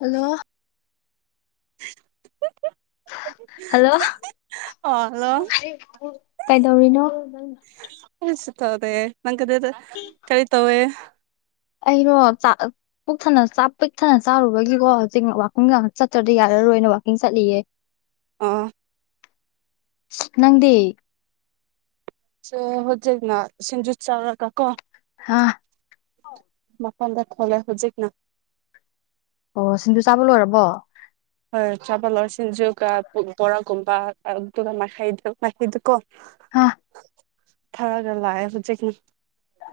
hello hello ꯑ hello ꯀꯩꯗꯧꯔꯤꯅꯣ ꯅ ꯀꯔꯤꯁꯤ ꯇꯗꯦ ꯅꯪ ꯀꯗꯗ ꯀꯔꯤ ꯇꯋꯦ ꯑꯩꯔꯣ ꯄꯛ ꯊꯅ ꯄꯤꯛꯊꯅ ꯆꯥꯔꯨꯕꯒꯤꯀꯣ ꯍꯧꯖꯤꯛ ꯋꯥꯈꯨꯝꯒ ꯆꯠꯇ꯭ꯔꯗꯤ ꯌꯥ ꯃꯔ ꯑꯣꯏꯅ ꯋꯥꯛꯀꯤꯡ ꯆꯠꯂꯤꯌꯦ ꯑꯣ ꯅꯪꯗꯤ ꯁ ꯍꯣꯗꯒꯅꯥ ꯁꯤꯟꯖꯠ ꯆꯥꯎꯥꯎ꯭ꯔ ꯀꯀꯣ ꯍꯥꯥ ꯃꯐꯝꯥꯟꯗ ꯊꯣꯂꯥꯏ ꯍꯧ ꯎꯆꯛꯅ ꯑꯣ ꯁꯤꯡꯖꯨ ꯆꯥꯕ ꯂꯣꯏꯔꯕꯣ ꯆꯥꯕꯜ ꯁꯤꯡꯖꯨꯒ ꯕꯣꯔꯥꯒꯨꯝꯕ ꯑꯗꯨꯒ ꯃꯈꯥꯏꯩꯗꯨꯥꯏꯩꯗꯨꯀꯣ ꯑꯥ ꯊꯔꯒꯋꯥ ꯍꯧꯦ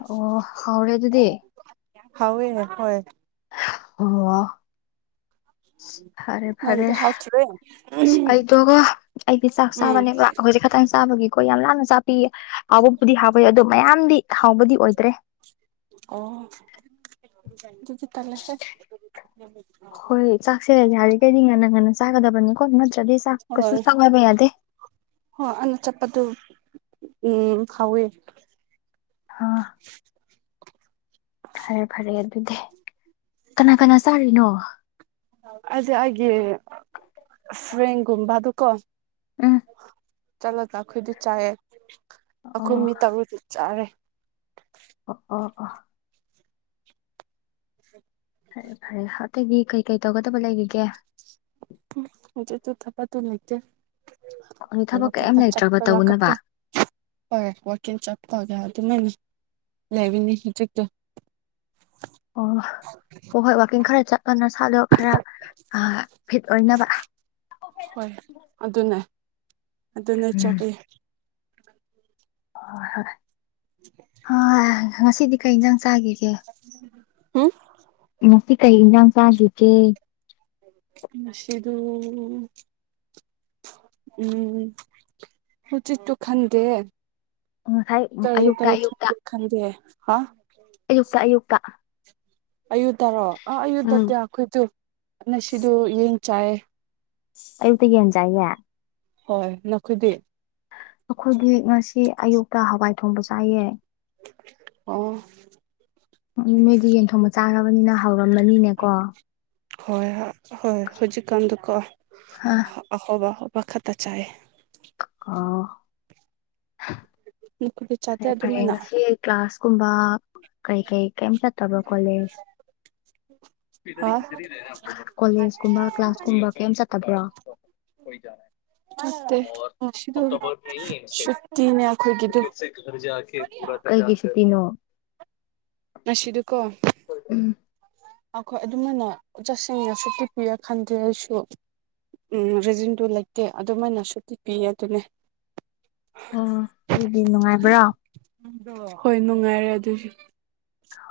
ꯑꯣ ꯍꯧꯥꯎꯔꯦ ꯑꯗꯨꯗꯤ ꯍꯥꯎꯦ ꯍꯣꯏ ꯑꯣ ꯐꯔꯦ ꯐꯔꯦ ꯅꯪꯒꯤꯗꯣ ꯍꯥꯎꯇ꯭ꯔꯦ ꯑꯩꯗꯣꯒ ꯑꯩꯗꯤ ꯆꯥꯛ ꯎꯝ ꯆꯥꯕꯅꯦꯕꯈꯣꯏꯁꯦ ꯈꯇꯪ ꯍꯥꯡ ꯆꯥꯕꯒꯤꯀꯣ ꯌꯥꯝ ꯂꯥꯅ ꯆꯥꯄꯤꯌꯦ ꯑꯕꯨꯝꯄꯗꯤ ꯍꯥꯕ ꯌꯥ ꯑꯗꯣ ꯃꯌꯥꯝꯗꯤ ꯍꯥꯎꯕꯗꯤ ꯑꯣꯏꯗ꯭ꯔꯦ ꯑꯣ ꯑꯗꯨꯗꯤ ꯇꯂꯦ ꯍꯦ ꯍꯣꯏ ꯆꯥꯛꯁꯦ ꯌꯥꯔꯤꯈꯩꯗꯤ ꯉꯟꯅ ꯉꯟꯅ ꯆꯥꯒꯗꯕꯅꯤꯀꯣ ꯅꯠꯇ꯭ꯔꯗꯤ ꯆꯥꯛ ꯀꯩꯁꯨ ꯆꯥꯉꯕ ꯑꯗꯦ ꯍ ꯑꯅ ꯆꯠꯄꯗꯨ ꯎꯝ ꯍꯥꯎꯋꯦ ꯑꯥ ꯐꯔꯦ ꯐꯔꯦ ꯑꯗꯨꯗꯤ ꯀꯅꯥ ꯀꯅꯥ ꯆꯥꯔꯤꯅꯣ ꯑꯗ ꯍꯥꯏꯦ ꯐ꯭ꯔꯦꯡꯒꯕ ꯑꯗꯨ ꯀꯣ ꯑ ꯆꯠꯂꯒ ꯑꯩꯈꯣꯏꯗꯤ ꯆꯥꯏꯑꯦ ꯑꯩꯈꯣꯏ ꯑꯣ ꯃꯤ ꯇꯔꯨꯗꯤ ꯆꯥꯔꯦ ꯑꯄꯥ ꯑꯄ ꯐꯔꯦ ꯐꯔꯦ ꯑꯇꯩꯗꯤ ꯀꯩꯀꯩ ꯇꯧꯒꯗꯕ ꯂꯩꯈꯤꯒꯦ ꯍꯧꯆꯦ ꯇꯨ ꯊꯄ ꯇꯨ ꯂꯩꯆꯦ ꯍꯧꯖꯤꯛ ꯊꯕꯛ ꯀꯩꯝ ꯀꯇ ꯂꯩꯇ꯭ꯔꯕ ꯆꯞꯄꯜ ꯂ ꯇꯧꯅꯕ ꯀꯀꯣ ꯍꯣꯏꯦ ꯋꯥꯛꯀꯤꯡ ꯆꯠꯄꯒ ꯑꯗꯨꯃꯥꯏꯅ ꯂꯩꯕꯤꯅꯤ ꯍꯧꯖꯤꯛꯇꯣ ꯑꯣ ꯍ ꯍꯣꯏ ꯋꯥꯛꯀꯤꯡ ꯈꯔ ꯆꯠꯂꯅ ꯁꯥꯠꯂꯣ ꯈꯔ ꯑ ꯐꯤꯠ ꯑꯣꯏꯅꯕ ꯍꯣꯏ ꯑꯗꯨꯅꯦ ꯑꯗꯨꯅꯦ ꯆꯥꯕꯤꯨ ꯍ ꯍꯣꯏ ꯍꯣꯏ ꯉꯁꯤꯗꯤ ꯀꯩ ꯏꯟꯖꯥꯡ ꯆꯥꯈꯤꯒꯦ ꯎꯝ ꯗꯤ ꯀꯩ ꯏꯖ ꯌꯥꯝ ꯁꯥꯁꯤ ꯂꯤꯇꯦ ꯃꯁꯤꯗꯨ ꯎꯝ ꯎ ꯎꯆꯖꯤꯤꯠꯇꯨ ꯈꯟꯗꯦ ꯉꯁꯥꯏ ꯇꯔ ꯑꯌꯨꯛꯇ ꯇꯔꯦ ꯊꯗꯤ ꯈꯟꯗ ꯍꯥ ꯌꯨꯁ ꯑꯌꯨꯀ ꯑꯌꯨ ꯇꯥꯔꯣꯑꯣ ꯑꯥ ꯑꯌꯨ ꯇꯠꯇꯦ ꯑꯩꯈꯣꯏꯁꯨꯅ ꯁꯤꯗ ꯌꯦꯡ ꯆꯥꯏꯌꯦ ꯑꯌꯨꯛꯇ ꯌꯦꯟ ꯆꯥꯏꯌꯦꯦ ꯍꯣꯏ ꯅꯈꯣꯏꯗꯤ ꯑꯩꯈꯣꯏꯒꯤ ꯉꯁꯤ ꯑꯌꯨꯛꯇ ꯍꯋꯥꯏ ꯊꯣꯡꯕ ꯆꯥꯏꯌꯦ ꯑꯣ ꯎꯝ ꯅꯣꯏꯗꯤ ꯌꯦꯟꯊꯣꯡꯕ ꯆꯥꯅꯕꯅꯤꯅ ꯍꯧꯥꯎꯔꯝꯃꯅꯤꯅꯦꯀꯣ ꯍꯣꯏ ꯍꯣꯏ ꯍꯧꯖꯤꯛ ꯀꯝꯗꯨꯀ ꯑ ꯑꯍꯣꯧꯕ ꯑꯣ ꯋꯥꯈꯠꯇ ꯆꯥꯏ ꯑꯣ ꯅꯈꯣꯏꯗꯤ ꯆꯥꯗꯦ ꯐꯔꯦ ꯐꯔꯦ ꯑꯗꯨꯃꯥꯏꯅ ꯉꯁꯤ ꯀ꯭ꯂꯥꯁꯀꯨꯝꯕ ꯀꯩ ꯀꯩ ꯀꯩ ꯆꯠ ꯇꯕ ꯀꯂꯦꯖ ꯍꯥ ꯀꯣꯂꯦꯖ ꯀꯨꯝꯕ ꯀ꯭ꯂꯥꯁ ꯀꯨꯝꯕ ꯀꯩꯝ ꯆꯠꯇꯕ꯭ꯔꯣ ꯃꯦꯁꯤꯗ ꯁꯛꯇꯤ ꯅ ꯌꯥꯈꯣꯏꯒꯗ ꯦ ꯄꯨꯒꯤꯁꯨ ꯇꯅꯣ ꯅꯁꯤꯗꯨꯀꯣ ꯍ ꯑꯩꯈꯣꯏ ꯑꯗꯨꯃꯥꯏꯅ ꯆꯁꯤꯡꯅ ꯁꯨꯛꯇꯤ ꯄꯤꯔꯦ ꯈꯟꯗꯦ ꯑꯩꯁꯨ ꯎꯝ ꯔꯤꯖꯤꯟꯗꯨ ꯂꯩꯇꯦ ꯑꯗꯨꯃꯥꯏꯅ ꯁꯨꯇꯤ ꯄꯤꯌꯦ ꯑꯗꯨꯅꯦ ꯑ ꯑꯗꯨꯗꯤ ꯅꯨꯡꯉꯥꯏꯕ꯭ꯔꯥ ꯍꯣꯏ ꯅꯨꯡꯉꯥꯏꯔꯦ ꯑꯗꯨꯁꯨ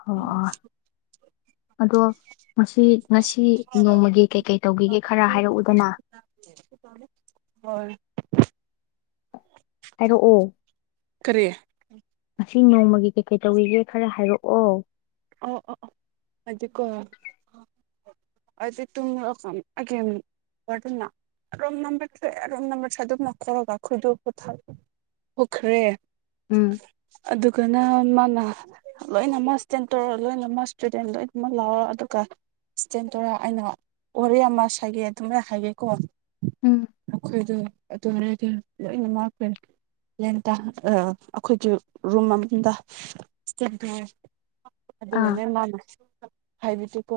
ꯑꯣ ꯑꯗꯣ ꯉꯁꯤ ꯉꯁꯤ ꯅꯣꯡꯃꯒꯤ ꯀꯩꯀꯩ ꯇꯧꯒꯤꯒꯦ ꯈꯔ ꯍꯥꯏꯔꯛꯎꯗꯅ [unintelligible] ꯍꯣꯏ ꯍꯥꯏꯔꯛꯑꯣ ꯀꯔꯤꯌꯥꯦ ꯑꯁꯤ ꯅꯣꯡꯃꯒꯤ ꯀꯩꯀꯩ ꯇꯧꯔꯤꯒꯦ ꯈꯔ ꯍꯥꯏꯔꯛꯑꯣ ꯑꯣ ꯑꯣ ꯍꯥꯏꯗꯤꯀ ꯑꯗꯤ ꯇꯦ ꯑꯗꯨ ꯔꯣꯝ ꯅꯔꯣꯝ ꯅꯔ ꯊ ꯑꯗꯨꯝ ꯅꯈꯒꯈꯣꯏꯗ ꯀꯣꯊꯥ ꯑꯣꯈ꯭ꯔꯦ ꯎꯝ ꯑꯗꯨꯒꯅ ꯂꯣꯏꯅꯃꯛꯦꯟ ꯇꯧꯔ ꯂꯣꯏꯅꯃꯛ ꯏꯁꯇꯨꯗꯦꯟ ꯂꯣꯏꯅꯃꯛ ꯂꯥꯎꯔꯣ ꯑꯗꯨꯒ ꯆꯦꯟ ꯇꯣꯔꯥ ꯑꯩꯅ ꯋꯥꯔꯤꯦ ꯑꯃ ꯁꯥꯥꯏꯒꯦ ꯑꯗꯨꯃꯥꯏ ꯍꯥꯏꯒꯦꯀꯣ ꯎꯝ ꯑꯩꯈꯣꯏꯗꯣ ꯑꯗꯨꯔꯗꯤ ꯂꯣꯏꯅ ꯉꯥꯛꯄꯔ ꯑꯩꯈꯣꯏꯒꯤ ꯔꯨꯝ ꯑꯃꯗ ꯑꯥ ꯑꯗꯨꯅꯦ ꯃꯥ ꯍꯥꯏꯕꯤꯗꯤꯀꯣ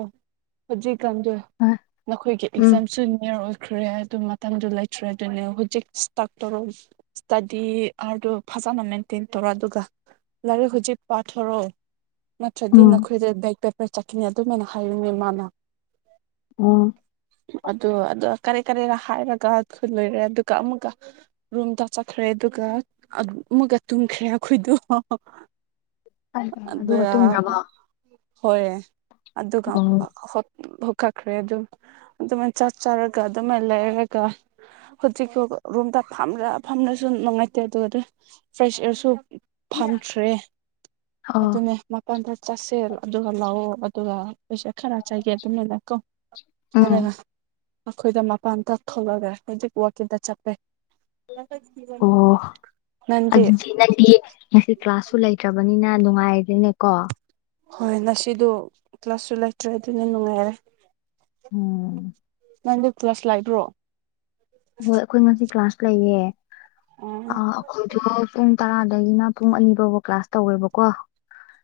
ꯍꯧꯖꯤꯛ ꯝꯗ ꯑꯥ ꯅꯈꯣꯏꯒꯤ ꯎꯝ ꯑꯦꯛꯖꯥꯝꯁꯨ ꯅꯤꯌꯔ ꯑꯣꯏꯈ꯭ꯔꯦ ꯑꯗꯨ ꯃꯇꯝꯊꯗꯨ ꯂꯩꯇ꯭ꯔꯦ ꯑꯗꯨꯅꯦ ꯍꯧꯖꯤꯛ ꯗꯇꯔ ꯑꯣꯐ ꯏꯁꯇꯗꯤ ꯑꯥꯔꯗꯨ ꯐꯖꯅꯃꯤ ꯇꯤꯟ ꯇꯔꯥꯗꯨꯒ ꯂꯥꯏꯔꯤꯛ ꯍꯧꯖꯤꯛ ꯄꯥꯊꯣꯔꯛꯑꯣ ꯅꯠꯇ꯭ꯔꯗꯤ ꯎꯝ ꯅꯈꯣꯏꯗ ꯕꯦꯛ ꯄꯦꯄꯔ ꯆꯠꯈꯤꯅꯤ ꯑꯗꯨꯃꯥꯏꯅ ꯍꯥꯏꯔꯤꯨꯅꯦ ꯃꯥꯅ ꯑꯣ ꯑꯗ ꯑꯗ ꯀꯔꯤ ꯀꯔꯤꯔ ꯍꯥꯏꯔꯒ ꯈꯨ ꯂꯣꯏꯔꯦ ꯑꯗꯨꯒ ꯑꯃꯨꯛꯀ ꯔꯨꯝꯗ ꯆꯠꯈ꯭ꯔꯦ ꯑꯗꯨꯒ ꯑꯃꯨꯛꯀ ꯇꯨꯝꯈ꯭ꯔꯦ ꯑꯩꯈꯣꯏꯗꯣ ꯑꯗꯨ ꯑꯗꯨꯒ ꯇꯨꯝꯒ꯭ꯔꯕꯣ ꯑꯣ ꯍꯣꯏꯦ ꯑꯗꯨꯒ ꯐ ꯀꯠꯈ꯭ꯔꯦ ꯑꯗꯨꯝ ꯑꯗꯨꯃꯥꯏ ꯆꯥꯛ ꯆꯥꯔꯒ ꯑꯗꯨꯃꯥꯏꯅ ꯂꯩꯔꯒ ꯍꯧꯖꯤꯛ ꯔꯨꯝꯝꯗ ꯐꯂ ꯐꯝꯅꯁꯨ ꯅꯨꯡꯉꯥꯏꯇꯦ ꯑꯗꯨꯒ ꯐ꯭ꯔꯦꯁ ꯑꯦꯌꯥꯔꯁꯨ ꯐꯝꯈ꯭ꯔꯦ ꯑꯣ ꯑꯗꯨꯅꯦ ꯃꯄꯜꯗ ꯆꯥꯁꯦꯜ ꯑꯗꯨꯒ ꯂꯥꯛꯑꯣ ꯑꯗꯨꯒ ꯄꯩꯁꯥ ꯈꯔ ꯆꯥꯏꯒꯦ ꯄꯨꯅ ꯂꯥꯛꯣ ꯎꯝ ꯑꯗꯒ ꯑꯩꯈꯣꯏꯗ ꯃꯄꯥꯟꯗꯥꯛ ꯊꯣꯛꯣꯂꯒ ꯍꯧꯖꯤꯛ ꯋꯥꯋꯀꯤꯇ ꯆꯠꯄꯦ ꯑꯣ ꯅꯪꯗꯤ ꯑꯗꯨꯗꯤ ꯅꯪꯗꯤ ꯉꯁꯤ ꯀ꯭ꯂꯥꯁꯁꯨ ꯂꯩꯇ꯭ꯔꯕꯅꯤꯅ ꯅꯨꯡꯉꯥꯏꯔꯤꯅꯦꯀꯣ ꯍꯣꯏ ꯉꯁꯤꯗꯣ ꯀ꯭ꯂꯥꯁꯁꯨ ꯂꯩꯇ꯭ꯔꯦ ꯑꯗꯨꯅ ꯅꯨꯡꯉꯥꯏꯔꯦ ꯎꯝ ꯅꯪꯗ ꯀ꯭ꯂꯂꯥꯁ ꯂꯥꯛꯕ꯭ꯔꯣ ꯍꯣꯏ ꯑꯩꯈꯣꯏ ꯉꯁꯤ ꯀ꯭ꯂꯥꯁ ꯂꯩꯌꯦ ꯑꯣ ꯑꯩꯈꯣꯏ ꯄꯨꯡ ꯇꯔꯥ ꯑꯗꯒꯤꯅ ꯄꯨꯡ ꯑꯅꯤ ꯐꯥꯎꯕ ꯀ꯭ꯂꯥꯁ ꯇꯧꯋꯦꯕꯀꯣ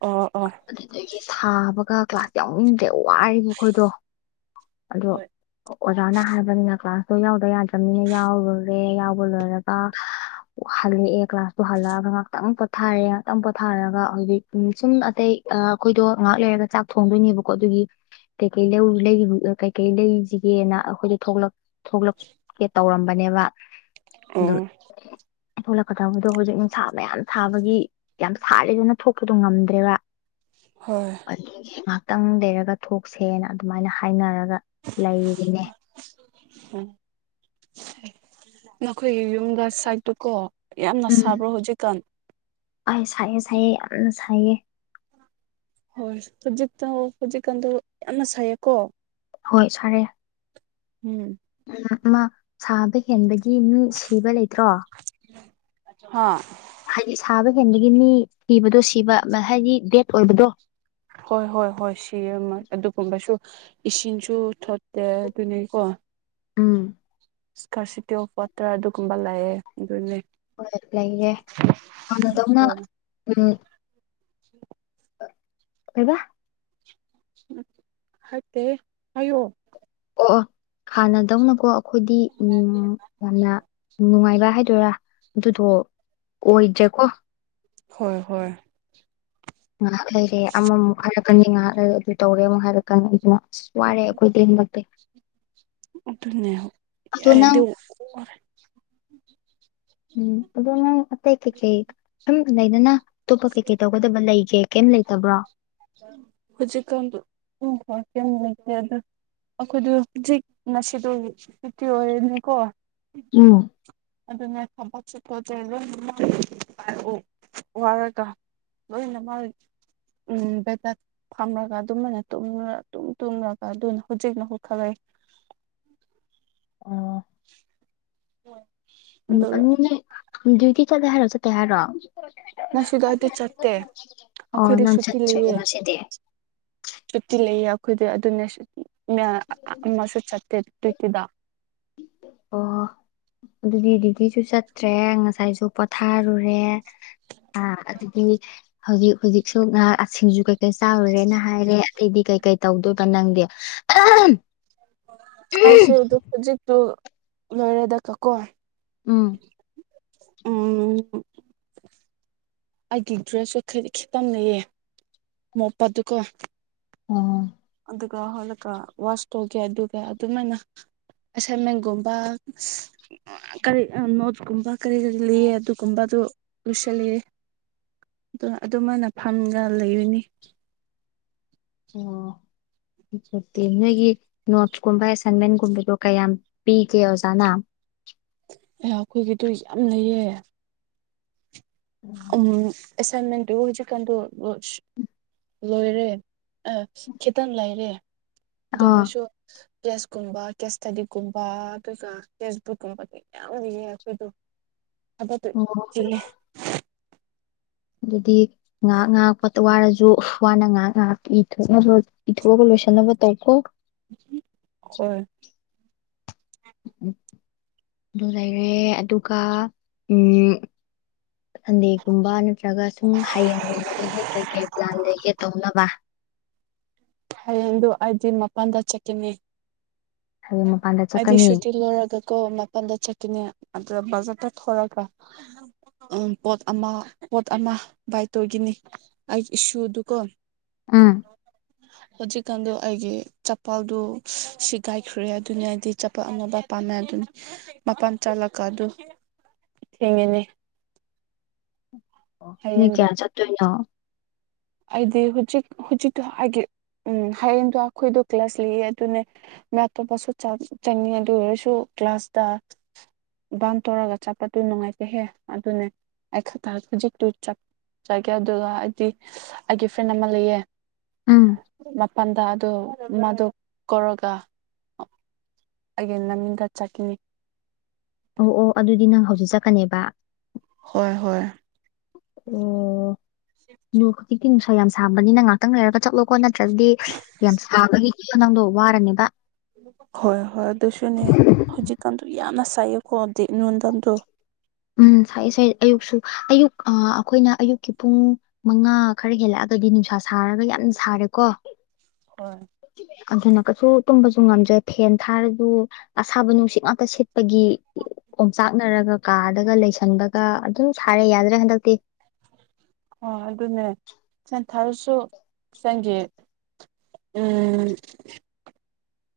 ꯑꯣ ꯑꯗꯨꯗꯒꯤ ꯁꯥꯕꯒ ꯀ꯭ꯂꯥꯁ ꯌꯥꯎꯅꯤꯡꯗ꯭ꯔꯦ ꯋꯥꯔꯤꯕ ꯑꯩꯈꯣꯏꯗꯣ ꯑꯗꯣ ꯑꯣꯖꯥꯅ ꯍꯥꯏꯕꯅꯤꯅ ꯀ꯭ꯂꯥꯁ ꯗꯣ ꯌꯥꯎꯗ ꯌꯥꯗ꯭ꯔꯕꯅꯤꯅ ꯌꯥꯎꯔꯨꯔꯦ ꯌꯥꯎꯕ ꯂꯣꯏꯔꯒ ꯍꯜꯂꯛꯑꯦ ꯀ꯭ꯂꯥꯁꯇꯨ ꯍꯜꯂꯛꯑꯒ ꯉꯥꯏꯥꯛꯇꯪ ꯄꯣꯊꯔꯑꯦ ꯉꯥꯏꯥꯛꯇꯪ ꯄꯣꯊꯥꯔꯒ ꯍꯧꯖꯤꯛ ꯁꯨꯝ ꯑꯇꯩ ꯑ ꯑꯩꯈꯣꯏꯗꯣ ꯉꯍꯥꯛ ꯂꯩꯔꯒ ꯆꯥꯛ ꯊꯣꯡꯗꯣꯏꯅꯦꯕꯀꯣ ꯑꯗꯨꯒꯤ ꯀꯩꯀꯩ ꯀꯩꯀꯩ ꯂꯩꯁꯤꯒꯦꯅ ꯑꯩꯈꯣꯏꯗ ꯊꯣꯛꯂꯛ ꯊꯣꯛꯂꯛꯀꯦ ꯇꯧꯔꯝꯕꯅꯦꯕ ꯑꯗꯨꯝ ꯎꯝ ꯊꯣꯛꯂꯛꯀꯗꯕꯗꯣ ꯍꯧꯖꯤꯛ ꯅꯨꯡꯁꯥ ꯃꯌꯥꯝ ꯁꯥꯕꯒꯤ ꯌꯥꯝ ꯁꯥꯠꯂꯤꯗꯨꯅ ꯊꯣꯛꯄꯗꯣ ꯉꯝꯗ꯭ꯔꯦꯕ ꯍꯣꯏ ꯑꯗꯨ ꯉꯥꯏꯍꯥꯛꯇꯪ ꯂꯩꯔꯒ ꯊꯣꯛꯁꯦꯅ ꯑꯗꯨꯃꯥꯏꯅ ꯍꯥꯏꯅꯔꯒ ꯂ [unintelligible] ꯑꯩꯈꯣꯏꯒꯤ ꯌꯨꯝꯗ ꯁꯥꯏꯠꯇꯨ ꯀꯣ ꯌꯥꯝꯅ ꯎꯝ ꯁꯥꯕ꯭ꯔꯣ ꯍꯧꯖꯤꯛꯀꯥꯟ ꯑꯩ ꯁꯥꯏꯌꯦ ꯁꯥꯏꯌꯦ ꯌꯥꯝꯅ ꯁꯥꯏꯌꯦ ꯍꯣꯏ ꯍꯧꯖꯤꯛꯇ ꯍꯧꯖꯤꯛꯀꯥꯟꯗ ꯌꯥꯝꯅ ꯁꯩꯌꯦꯀꯣ ꯍꯣꯏ ꯁꯥꯔꯦ ꯎꯝ ꯑꯃ ꯁꯥꯕ ꯍꯦꯟꯕꯒꯤ ꯃꯤ ꯁꯤꯕ ꯂꯩꯇ꯭ꯔꯣ ꯍ ꯍꯥꯏꯗꯤ ꯁꯥꯕ ꯍꯦꯟꯕꯗꯒꯤ ꯃꯤ ꯊꯤꯕꯗꯣ ꯁꯤꯕ ꯍꯥꯏꯗꯤ ꯗꯦꯠ ꯑꯣꯏꯕꯗꯣ ꯍꯣꯏ ꯍꯣꯏ ꯍꯣꯏ ꯁꯤ ꯑꯃ ꯑꯗꯨꯒꯨꯝꯕꯁꯨ ꯏꯁꯤꯡꯁꯨ ꯊꯣꯠꯇꯦ ꯑꯗꯨꯅꯤꯀꯣ ꯎꯝ ꯏꯁꯀꯥꯔꯁꯤꯇꯤ ꯑꯣꯐ ꯋꯥꯇꯔ ꯑꯗꯨꯒꯨꯝꯕ ꯂꯥꯛꯑꯦ ꯑꯗꯨꯅꯦ ꯍꯣꯏ ꯂꯩꯌꯦꯦ ꯊꯧꯅ ꯇꯧꯅ ꯎꯝ ꯎ ꯀꯩꯗ ꯍꯥꯏꯠꯇꯦ ꯑꯌꯣ ꯑꯣꯑꯣ ꯍꯥꯟꯅꯗꯧꯅꯀꯣ ꯑꯩꯈꯣꯏꯗꯤ ꯎ ꯌꯥꯝꯅ ꯅꯨꯡꯉꯥꯏꯕ ꯍꯥꯏꯗꯣꯏꯔꯥ ꯑꯗꯨꯗꯣ ꯑꯣ ꯏꯖꯀꯣ ꯍꯣꯏ ꯍꯣꯏ ꯉꯥꯏꯍꯥꯛ ꯂꯩꯔꯦ ꯑꯃꯃꯨꯛ ꯍꯥꯏꯜꯔꯛꯀꯅꯤ ꯉꯥꯏꯍꯥꯛ ꯂꯩꯔꯦ ꯑꯗꯨ ꯇꯧꯔꯦ ꯑꯃꯨꯛ ꯍꯥꯏꯔꯛꯀꯅꯤ ꯑꯗꯨꯅ ꯋꯥꯔꯦ ꯑꯩꯈꯣꯏ ꯇꯦꯟꯃꯛꯇꯤ ꯑꯗꯨꯅꯦꯗꯤꯔꯦ ꯑꯗꯣ ꯅꯪ ꯎꯝ ꯑꯗ ꯑꯇꯩꯇꯩ ꯆ ꯂꯩꯗꯅ ꯑꯇꯣꯞꯄ ꯀꯩ ꯀꯩ ꯇꯧꯒꯗꯕ ꯂꯩꯒꯦ ꯀꯩꯝ ꯂꯩꯇꯕ꯭ꯔꯣ ꯍꯧꯖꯤꯛꯀꯥꯟ ꯝ ꯂꯩꯦ ꯑꯗꯨ ꯑꯩꯈꯣꯏꯗ ꯍꯧꯖꯤꯛ ꯉꯁꯤꯣ ꯍꯧꯛꯇꯤ ꯑꯣꯏꯔꯅꯤꯀꯣ ꯎꯝ ꯑꯗꯨꯅꯦ ꯊꯕꯛꯁꯨ ꯈꯣꯠꯠꯇꯦ ꯂꯣꯏꯔ ꯋꯥꯔꯒ ꯑꯅ ꯃꯥꯗꯤ ꯎꯝ ꯕꯦ ꯐꯝꯔꯒ ꯑꯗꯨꯃꯥꯏꯅ ꯇꯨꯝ ꯇꯨꯝꯂꯒ ꯑꯗꯨꯅ ꯍꯧꯖꯤꯛꯅ ꯍꯧꯨꯛ ꯈꯜꯂꯛꯏ [unintelligible] ꯍ ꯗ꯭ꯌꯨꯇꯤ ꯆꯂꯦ ꯍꯥꯏꯔ ꯆ ꯇ ꯍꯥꯏꯔꯣ ꯅꯁꯨꯗ ꯑꯩꯗ ꯆꯠꯇꯦ ꯑꯣ ꯑꯩꯈꯣꯏꯗ ꯅꯪ ꯁꯨ ꯆꯠꯇ꯭ꯔꯦꯕ ꯇꯤꯜꯂꯤꯑꯦ ꯉꯁꯤꯗꯤ ꯁꯨꯇꯤ ꯂꯩꯌꯦ ꯑꯩꯈꯣꯏꯗꯤ ꯑꯗꯨꯅꯦ ꯑꯃꯁꯨ ꯆꯠꯇꯦ ꯇꯨꯠꯇꯤꯗ ꯑ ꯑꯗꯨꯗꯤ ꯗꯤꯗꯤꯁꯨ ꯆꯠꯇ꯭ꯔꯦ ꯉꯁꯥꯏꯁꯨ ꯄꯣꯊꯥꯔꯨꯔꯦ ꯑꯥ ꯑꯗꯨꯗꯒꯤ ꯍꯧꯖꯤꯛ ꯍꯧꯖꯤꯛꯁꯨ ꯉꯍꯥꯁꯤꯡꯁꯨ ꯆꯥꯔꯨꯔꯦꯅ ꯍꯥꯏꯔꯦ ꯑꯩꯗꯤ ꯀꯩꯀꯩ ꯇꯧꯗꯣꯏꯕ ꯅꯪꯗꯤ ꯑꯁꯤꯁꯤꯗ ꯍꯧꯖꯤꯛꯇꯨ ꯂꯣꯏꯔꯦꯗ ꯀꯀꯣꯟ ꯎꯝ ꯎꯝ ꯑꯩꯒꯤ ꯗ꯭ꯔꯦꯁꯁꯨ ꯈꯗꯤ ꯈꯤꯇꯪꯅꯩꯌꯦ ꯃꯣꯞꯄꯗꯨꯀꯣ ꯎꯝ ꯑꯗꯨꯒ ꯍꯣꯂꯀ ꯋꯥꯁ ꯇꯧꯒꯦ ꯑꯗꯨꯒ ꯑꯗꯨꯃꯥꯏꯅ ꯑꯦꯁꯥꯏꯟꯃꯦꯟꯒꯨꯝꯕ ꯀꯔꯤ ꯅꯣꯠꯀꯨꯝꯕ ꯀꯔꯤ ꯀꯔꯤ ꯂꯩ ꯑꯗꯨꯒꯨꯝꯕ ꯑꯗꯨ ꯎꯁ ꯂꯩꯦ [unintelligible] ꯑꯣ ꯑꯗꯨꯃꯥꯏꯅ ꯐꯝꯒ ꯂꯩꯔꯨꯅꯤ ꯗꯤ ꯅꯣꯏꯒꯤ ꯅꯣꯠꯁꯀꯨꯝꯕ ꯑꯦꯁꯥꯏꯟꯃꯦꯟꯒꯨꯝꯕꯗꯣ ꯀꯌꯥꯝ ꯄꯤꯒꯦ ꯑꯣꯖꯥꯅ ꯑꯦ ꯑꯩꯈꯣꯏꯒꯤꯗꯨ ꯌꯥꯝ ꯂꯩꯌꯦ ꯎꯝ ꯑꯦꯁꯥꯏꯟꯃꯦꯟ ꯍꯧꯖꯤ ꯀꯥꯟꯗ ꯂꯣꯏꯔꯦ ꯑ ꯈꯤꯇꯪ ꯂꯩꯔꯦ ꯑꯗꯨ ꯑꯥ ꯑꯣꯏꯔꯁꯨ ꯀꯦꯁꯀꯨꯝꯕ ꯀꯦꯁ ꯏꯁꯇꯗꯤꯒꯨꯝꯕ ꯑꯗꯨꯒ ꯀꯦꯁꯕꯨꯛꯀꯨꯝꯕꯗꯤ ꯃꯌꯥꯝ ꯂꯩꯌꯦ ꯑꯩꯈꯣꯏꯗꯣ [unintelligible] ꯑꯕ ꯑꯗꯨꯦ ꯑꯣ ꯑꯗꯨꯗꯤ ꯉꯥꯏꯍꯥꯛ ꯉꯥꯏꯍꯥꯛꯄ ꯋꯥꯔꯁꯨ ꯋꯥꯅ ꯉꯥꯏꯍꯥꯛ ꯉꯍꯥꯛ ꯏꯅꯕ ꯏꯊꯣꯛꯑꯒ ꯂꯣꯏꯁꯟꯅꯕ ꯇꯧꯈꯣ ꯍꯣꯏ ꯑꯗꯨ ꯂꯩꯔꯦ ꯑꯗꯨꯒ ꯎ ꯁꯟꯗꯦꯒꯨꯝꯕ ꯅꯠꯇ꯭ꯔꯒ ꯁꯨꯝ ꯍꯌꯦꯡꯒꯨꯝꯕꯗꯗꯤ ꯀꯩꯀꯩ ꯄ꯭ꯂꯥꯟ ꯂꯩꯒꯦ ꯇꯧꯅꯕ ꯍꯥꯏꯗꯨ ꯑꯩꯗꯤꯤꯟ ꯃꯄꯥꯟꯗ ꯆꯠꯈꯤꯅꯤ ꯍꯌꯦꯡ ꯃꯄꯥꯟꯗ ꯍꯥꯏꯗꯤ ꯆꯠꯀꯅꯤ ꯁꯨꯇꯤ ꯂꯣꯏꯔꯒ ꯀꯣ ꯃꯄꯜꯗ ꯆꯠꯀꯅꯦ ꯑꯗ ꯖꯔ ꯇ ꯊꯔꯀ ꯎꯝ ꯄꯣꯠ ꯑꯃ ꯄꯣꯠ ꯑꯃ ꯕꯥꯏ ꯇꯧꯈꯤꯅꯤ ꯑꯩꯒꯤ ꯏꯁꯨꯗꯨꯀꯣ ꯑꯥ ꯍꯧꯖꯤꯛꯀꯥꯟꯗ ꯑꯩꯒꯤ ꯆꯄꯜꯗꯨꯣ ꯁꯤꯒꯥꯏꯈ꯭ꯔꯦ ꯑꯗꯨꯅꯦ ꯑꯩꯗꯤ ꯆꯄꯥꯛꯜ ꯑꯅꯕ ꯄꯥꯝꯃꯦ ꯑꯗꯨ ꯃꯄꯥꯟ ꯆꯥꯂꯀ ꯑꯗꯨ ꯊꯦꯡꯉꯤꯅꯤ ꯑꯣ ꯅꯣꯏ ꯀꯌꯥ ꯆꯠꯇꯣꯏꯅꯣ ꯑꯗꯤ ꯍꯨꯖꯤꯛ ꯍꯨꯖꯤꯛꯇ ꯍꯥꯏꯦ ꯎꯝ ꯍꯌꯦꯡꯗꯣ ꯑꯩꯈꯣꯏꯗꯣ ꯀ꯭ꯂ꯭ꯂꯁ ꯂꯤꯑꯦ ꯑꯗꯨꯅꯦ ꯃ ꯑꯇꯣꯞꯄꯁꯨ ꯆꯪꯉꯤ ꯑꯗꯨ ꯑꯣꯏꯔꯁꯨ ꯀ꯭ꯂꯥꯁꯗ ꯕꯥꯟ ꯇꯧꯔꯒ ꯆꯠꯄꯗꯨ ꯅꯨꯡꯉꯥꯏꯇꯩꯍꯦ ꯑꯗꯨꯅꯦ ꯑꯩ ꯈꯖꯤꯛꯇꯨ ꯆꯒꯦ ꯑꯗꯨꯒ ꯑꯩꯗꯤ ꯑꯩꯒꯤ ꯐ꯭ꯔꯦꯟ ꯑꯃ ꯂꯩꯌꯦ ꯎꯝ ꯃꯄꯥꯟꯗ ꯗ ꯃꯥꯗꯨ ꯀꯣꯔꯔꯒ ꯑꯩꯦ ꯅꯃꯤꯒꯠ ꯆꯀꯤꯅꯤ ꯑꯣ ꯑꯣ ꯑꯗꯨꯗꯤ ꯅꯪ ꯍꯧꯖꯤꯛ ꯆꯠꯀꯅꯦꯕ ꯍꯣꯏ ꯍꯣꯏ ꯑꯣ ꯂꯨ ꯈꯖꯤꯛꯇ ꯅꯨꯡꯁꯥ ꯌꯥꯝ ꯁꯥꯕꯅꯤꯅ ꯉꯍꯥꯛꯇꯪ ꯂꯩꯔꯒ ꯆꯠꯂꯣꯀꯣ ꯅꯠꯇ ꯅꯠꯇ꯭ꯔꯒꯗꯤ ꯌꯥꯝ ꯁꯥꯕꯒꯤ ꯈꯅꯥꯥꯡꯗꯣ ꯋꯥꯔꯅꯤꯕ ꯍꯣꯏ ꯍꯣꯏ ꯑꯗꯨꯁꯅꯦ ꯍꯧꯖꯤꯀꯥꯟ ꯕꯤꯍꯅꯁꯥꯏꯌ ꯀꯣ ꯗꯦꯦꯛꯅ ꯇꯟꯗꯣ ꯎꯝ ꯁꯥꯏ ꯁꯥꯏ ꯑꯌꯨꯛꯁꯨ ꯑꯌꯨꯛ ꯑꯩꯈꯣꯏꯅ ꯑꯌꯨꯛꯀꯤ ꯄꯨꯡ ꯃꯉꯥ ꯈꯔ ꯍꯦꯜꯂꯛꯑꯒ ꯗꯤ ꯅꯨꯡꯁꯥ ꯁꯥꯔꯒ ꯌꯥꯝ ꯁꯥꯔꯦꯀꯣ ꯍꯣꯏ ꯑꯗꯨꯅ ꯀꯩꯁꯨ ꯇꯨꯝꯕꯁꯨ ꯉꯝꯗ꯭ꯔꯦ ꯐꯦꯟ ꯊꯥꯔꯁꯨ ꯑꯁꯥꯕ ꯅꯨꯡꯁꯤꯠ ꯉꯥꯛꯇ ꯁꯤꯠꯄꯒꯤ ꯑꯣꯣꯝꯆꯥꯛꯅꯔꯒ ꯀꯥꯗꯒ ꯂꯩꯁꯟꯕꯒ ꯑꯗꯨꯝ ꯁꯥꯔꯦ ꯌꯥꯗ꯭ꯔꯦ ꯍꯟꯗꯛꯇꯤ ꯑꯣ ꯑꯗꯨꯅꯦ ꯆꯟ ꯊꯥꯔꯁꯨ ꯆꯪꯒꯦ ꯎꯝ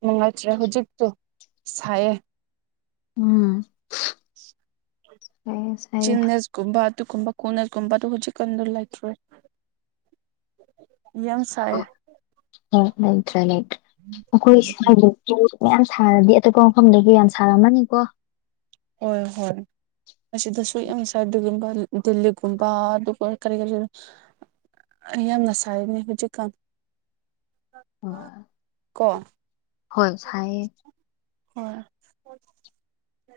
ꯅꯨꯡꯉꯥꯏꯇ꯭ꯔꯦ ꯍꯧꯖꯤꯛꯇꯛꯇꯣ ꯁꯥꯏꯌꯦꯦ ꯎꯝ ꯐꯩꯌꯦ ꯐꯩꯌꯦ ꯆꯤꯅꯦꯁꯒꯨꯝꯕ ꯑꯗꯨꯒꯨꯝꯕ ꯀꯣꯟꯅꯒꯨꯝꯕꯗ ꯍꯧꯖꯤꯛ ꯀꯥꯟꯗ ꯂꯩꯇ꯭ꯔꯦ ꯌꯦꯝꯁꯥꯏ ꯅꯠꯇ꯭ꯔꯥ ꯅꯠꯇ꯭ꯔ ꯑꯣꯈꯣꯏ ꯃꯌꯥꯝ ꯁꯥꯔꯗꯤ ꯑꯇꯣꯞꯄ ꯃꯐꯝꯗꯒꯤ ꯌꯥꯝ ꯁꯥꯔꯝꯃꯅꯤꯀꯣ ꯍꯣꯏ ꯍꯣꯏ ꯑꯁꯤꯗ ꯁꯨꯛ ꯌꯥꯝ ꯁꯥꯏꯗꯒꯨꯝꯕ ꯗꯜꯂꯤꯒꯨꯝꯕ ꯑꯗꯨ ꯀꯔꯤꯒ ꯌꯥꯝꯅ ꯁꯥꯏꯅꯦ ꯍꯧꯖꯤꯛꯀꯥꯟ ꯍ ꯀꯣ ꯍꯣꯏ ꯁꯥꯏꯌꯦ ꯍꯣꯏ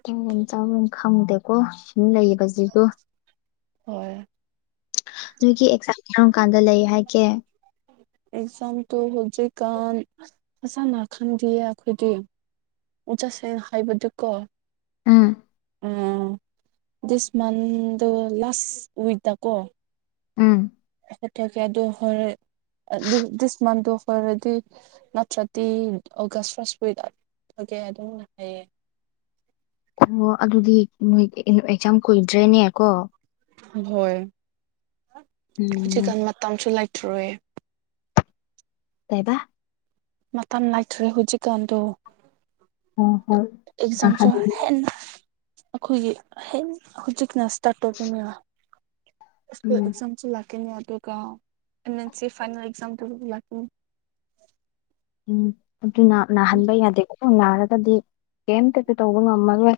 ꯆꯪꯐꯝ ꯆꯥꯐꯝ ꯈꯪꯗꯦꯀꯣ ꯁꯨꯝ ꯂꯩꯌꯦ ꯖꯤꯒꯣ ꯍꯣꯏ ꯅꯣꯏꯒꯤ ꯑꯦꯛꯁꯥ ꯀꯔꯝ ꯀꯥꯟꯗ ꯂꯩ ꯍꯥꯏꯒꯦ ꯑꯦꯛꯖꯥꯝ ꯇꯣ ꯍꯧꯖꯤꯛꯀꯥꯟ ꯃꯁꯥꯟꯅ ꯈꯪꯗꯌꯦ ꯑꯩꯈꯣꯏꯗꯤ ꯎ ꯆꯠꯁꯦꯡꯅ ꯍꯥꯏꯕꯗꯨ ꯀꯣ ꯑꯝ ꯎꯝ ꯗꯤꯁ ꯃꯟꯗ ꯂꯥꯁ ꯋꯤꯛꯗꯀꯣ ꯎꯝ ꯍꯇ ꯀꯦꯗꯣ ꯍꯔ ꯗꯤꯁꯃꯥꯟꯗ ꯍꯥꯏꯔꯗꯤ ꯅꯠꯇ꯭ꯔꯗꯤ ꯑꯣꯒꯥꯁ ꯐ ꯑꯣꯀꯦ ꯑꯗꯨꯝꯅꯨꯡꯉꯌꯦ ꯑꯣ ꯑꯗꯨꯗꯤ ꯅꯣꯏ ꯑꯦꯛꯖꯥꯝ ꯀꯨꯏꯗ꯭ꯔꯦꯅꯦ ꯀꯣ ꯍꯣꯏ ꯎꯝ ꯍꯧꯖꯤꯛꯀꯥꯟ ꯃꯇꯝꯁꯨ ꯂꯩꯇ꯭ꯔ ꯇꯥꯏꯕ ꯃꯥꯟ ꯂꯥꯏꯇ꯭ꯔꯦ ꯍꯨꯖꯤꯛꯗꯨ ꯑ ꯑꯦꯛꯖꯝꯁꯨ ꯍꯦꯟꯅ ꯑꯩꯈꯣꯏꯒꯤ ꯍ ꯍꯧꯖꯤꯛꯅ ꯏꯁꯇꯥꯔꯠ ꯇꯧꯈꯤꯕꯅꯦꯕ ꯨ ꯎꯝ ꯑꯦꯛꯖꯥꯝꯁꯨ ꯂꯥꯛꯀꯅꯤ ꯑꯗꯨꯒꯟ ꯑꯦꯟ ꯁꯤ ꯐꯥꯏꯅꯦꯜ ꯑꯦꯛꯖꯝ ꯌꯥꯀ ꯎꯝ ꯑꯗꯨꯅ ꯅꯥꯍꯟꯕ ꯌꯥꯗꯦ ꯈ ꯅꯥꯔꯒꯗꯤ ꯀꯩꯝꯇ ꯇꯧꯕ ꯉꯝꯃꯔꯣꯏ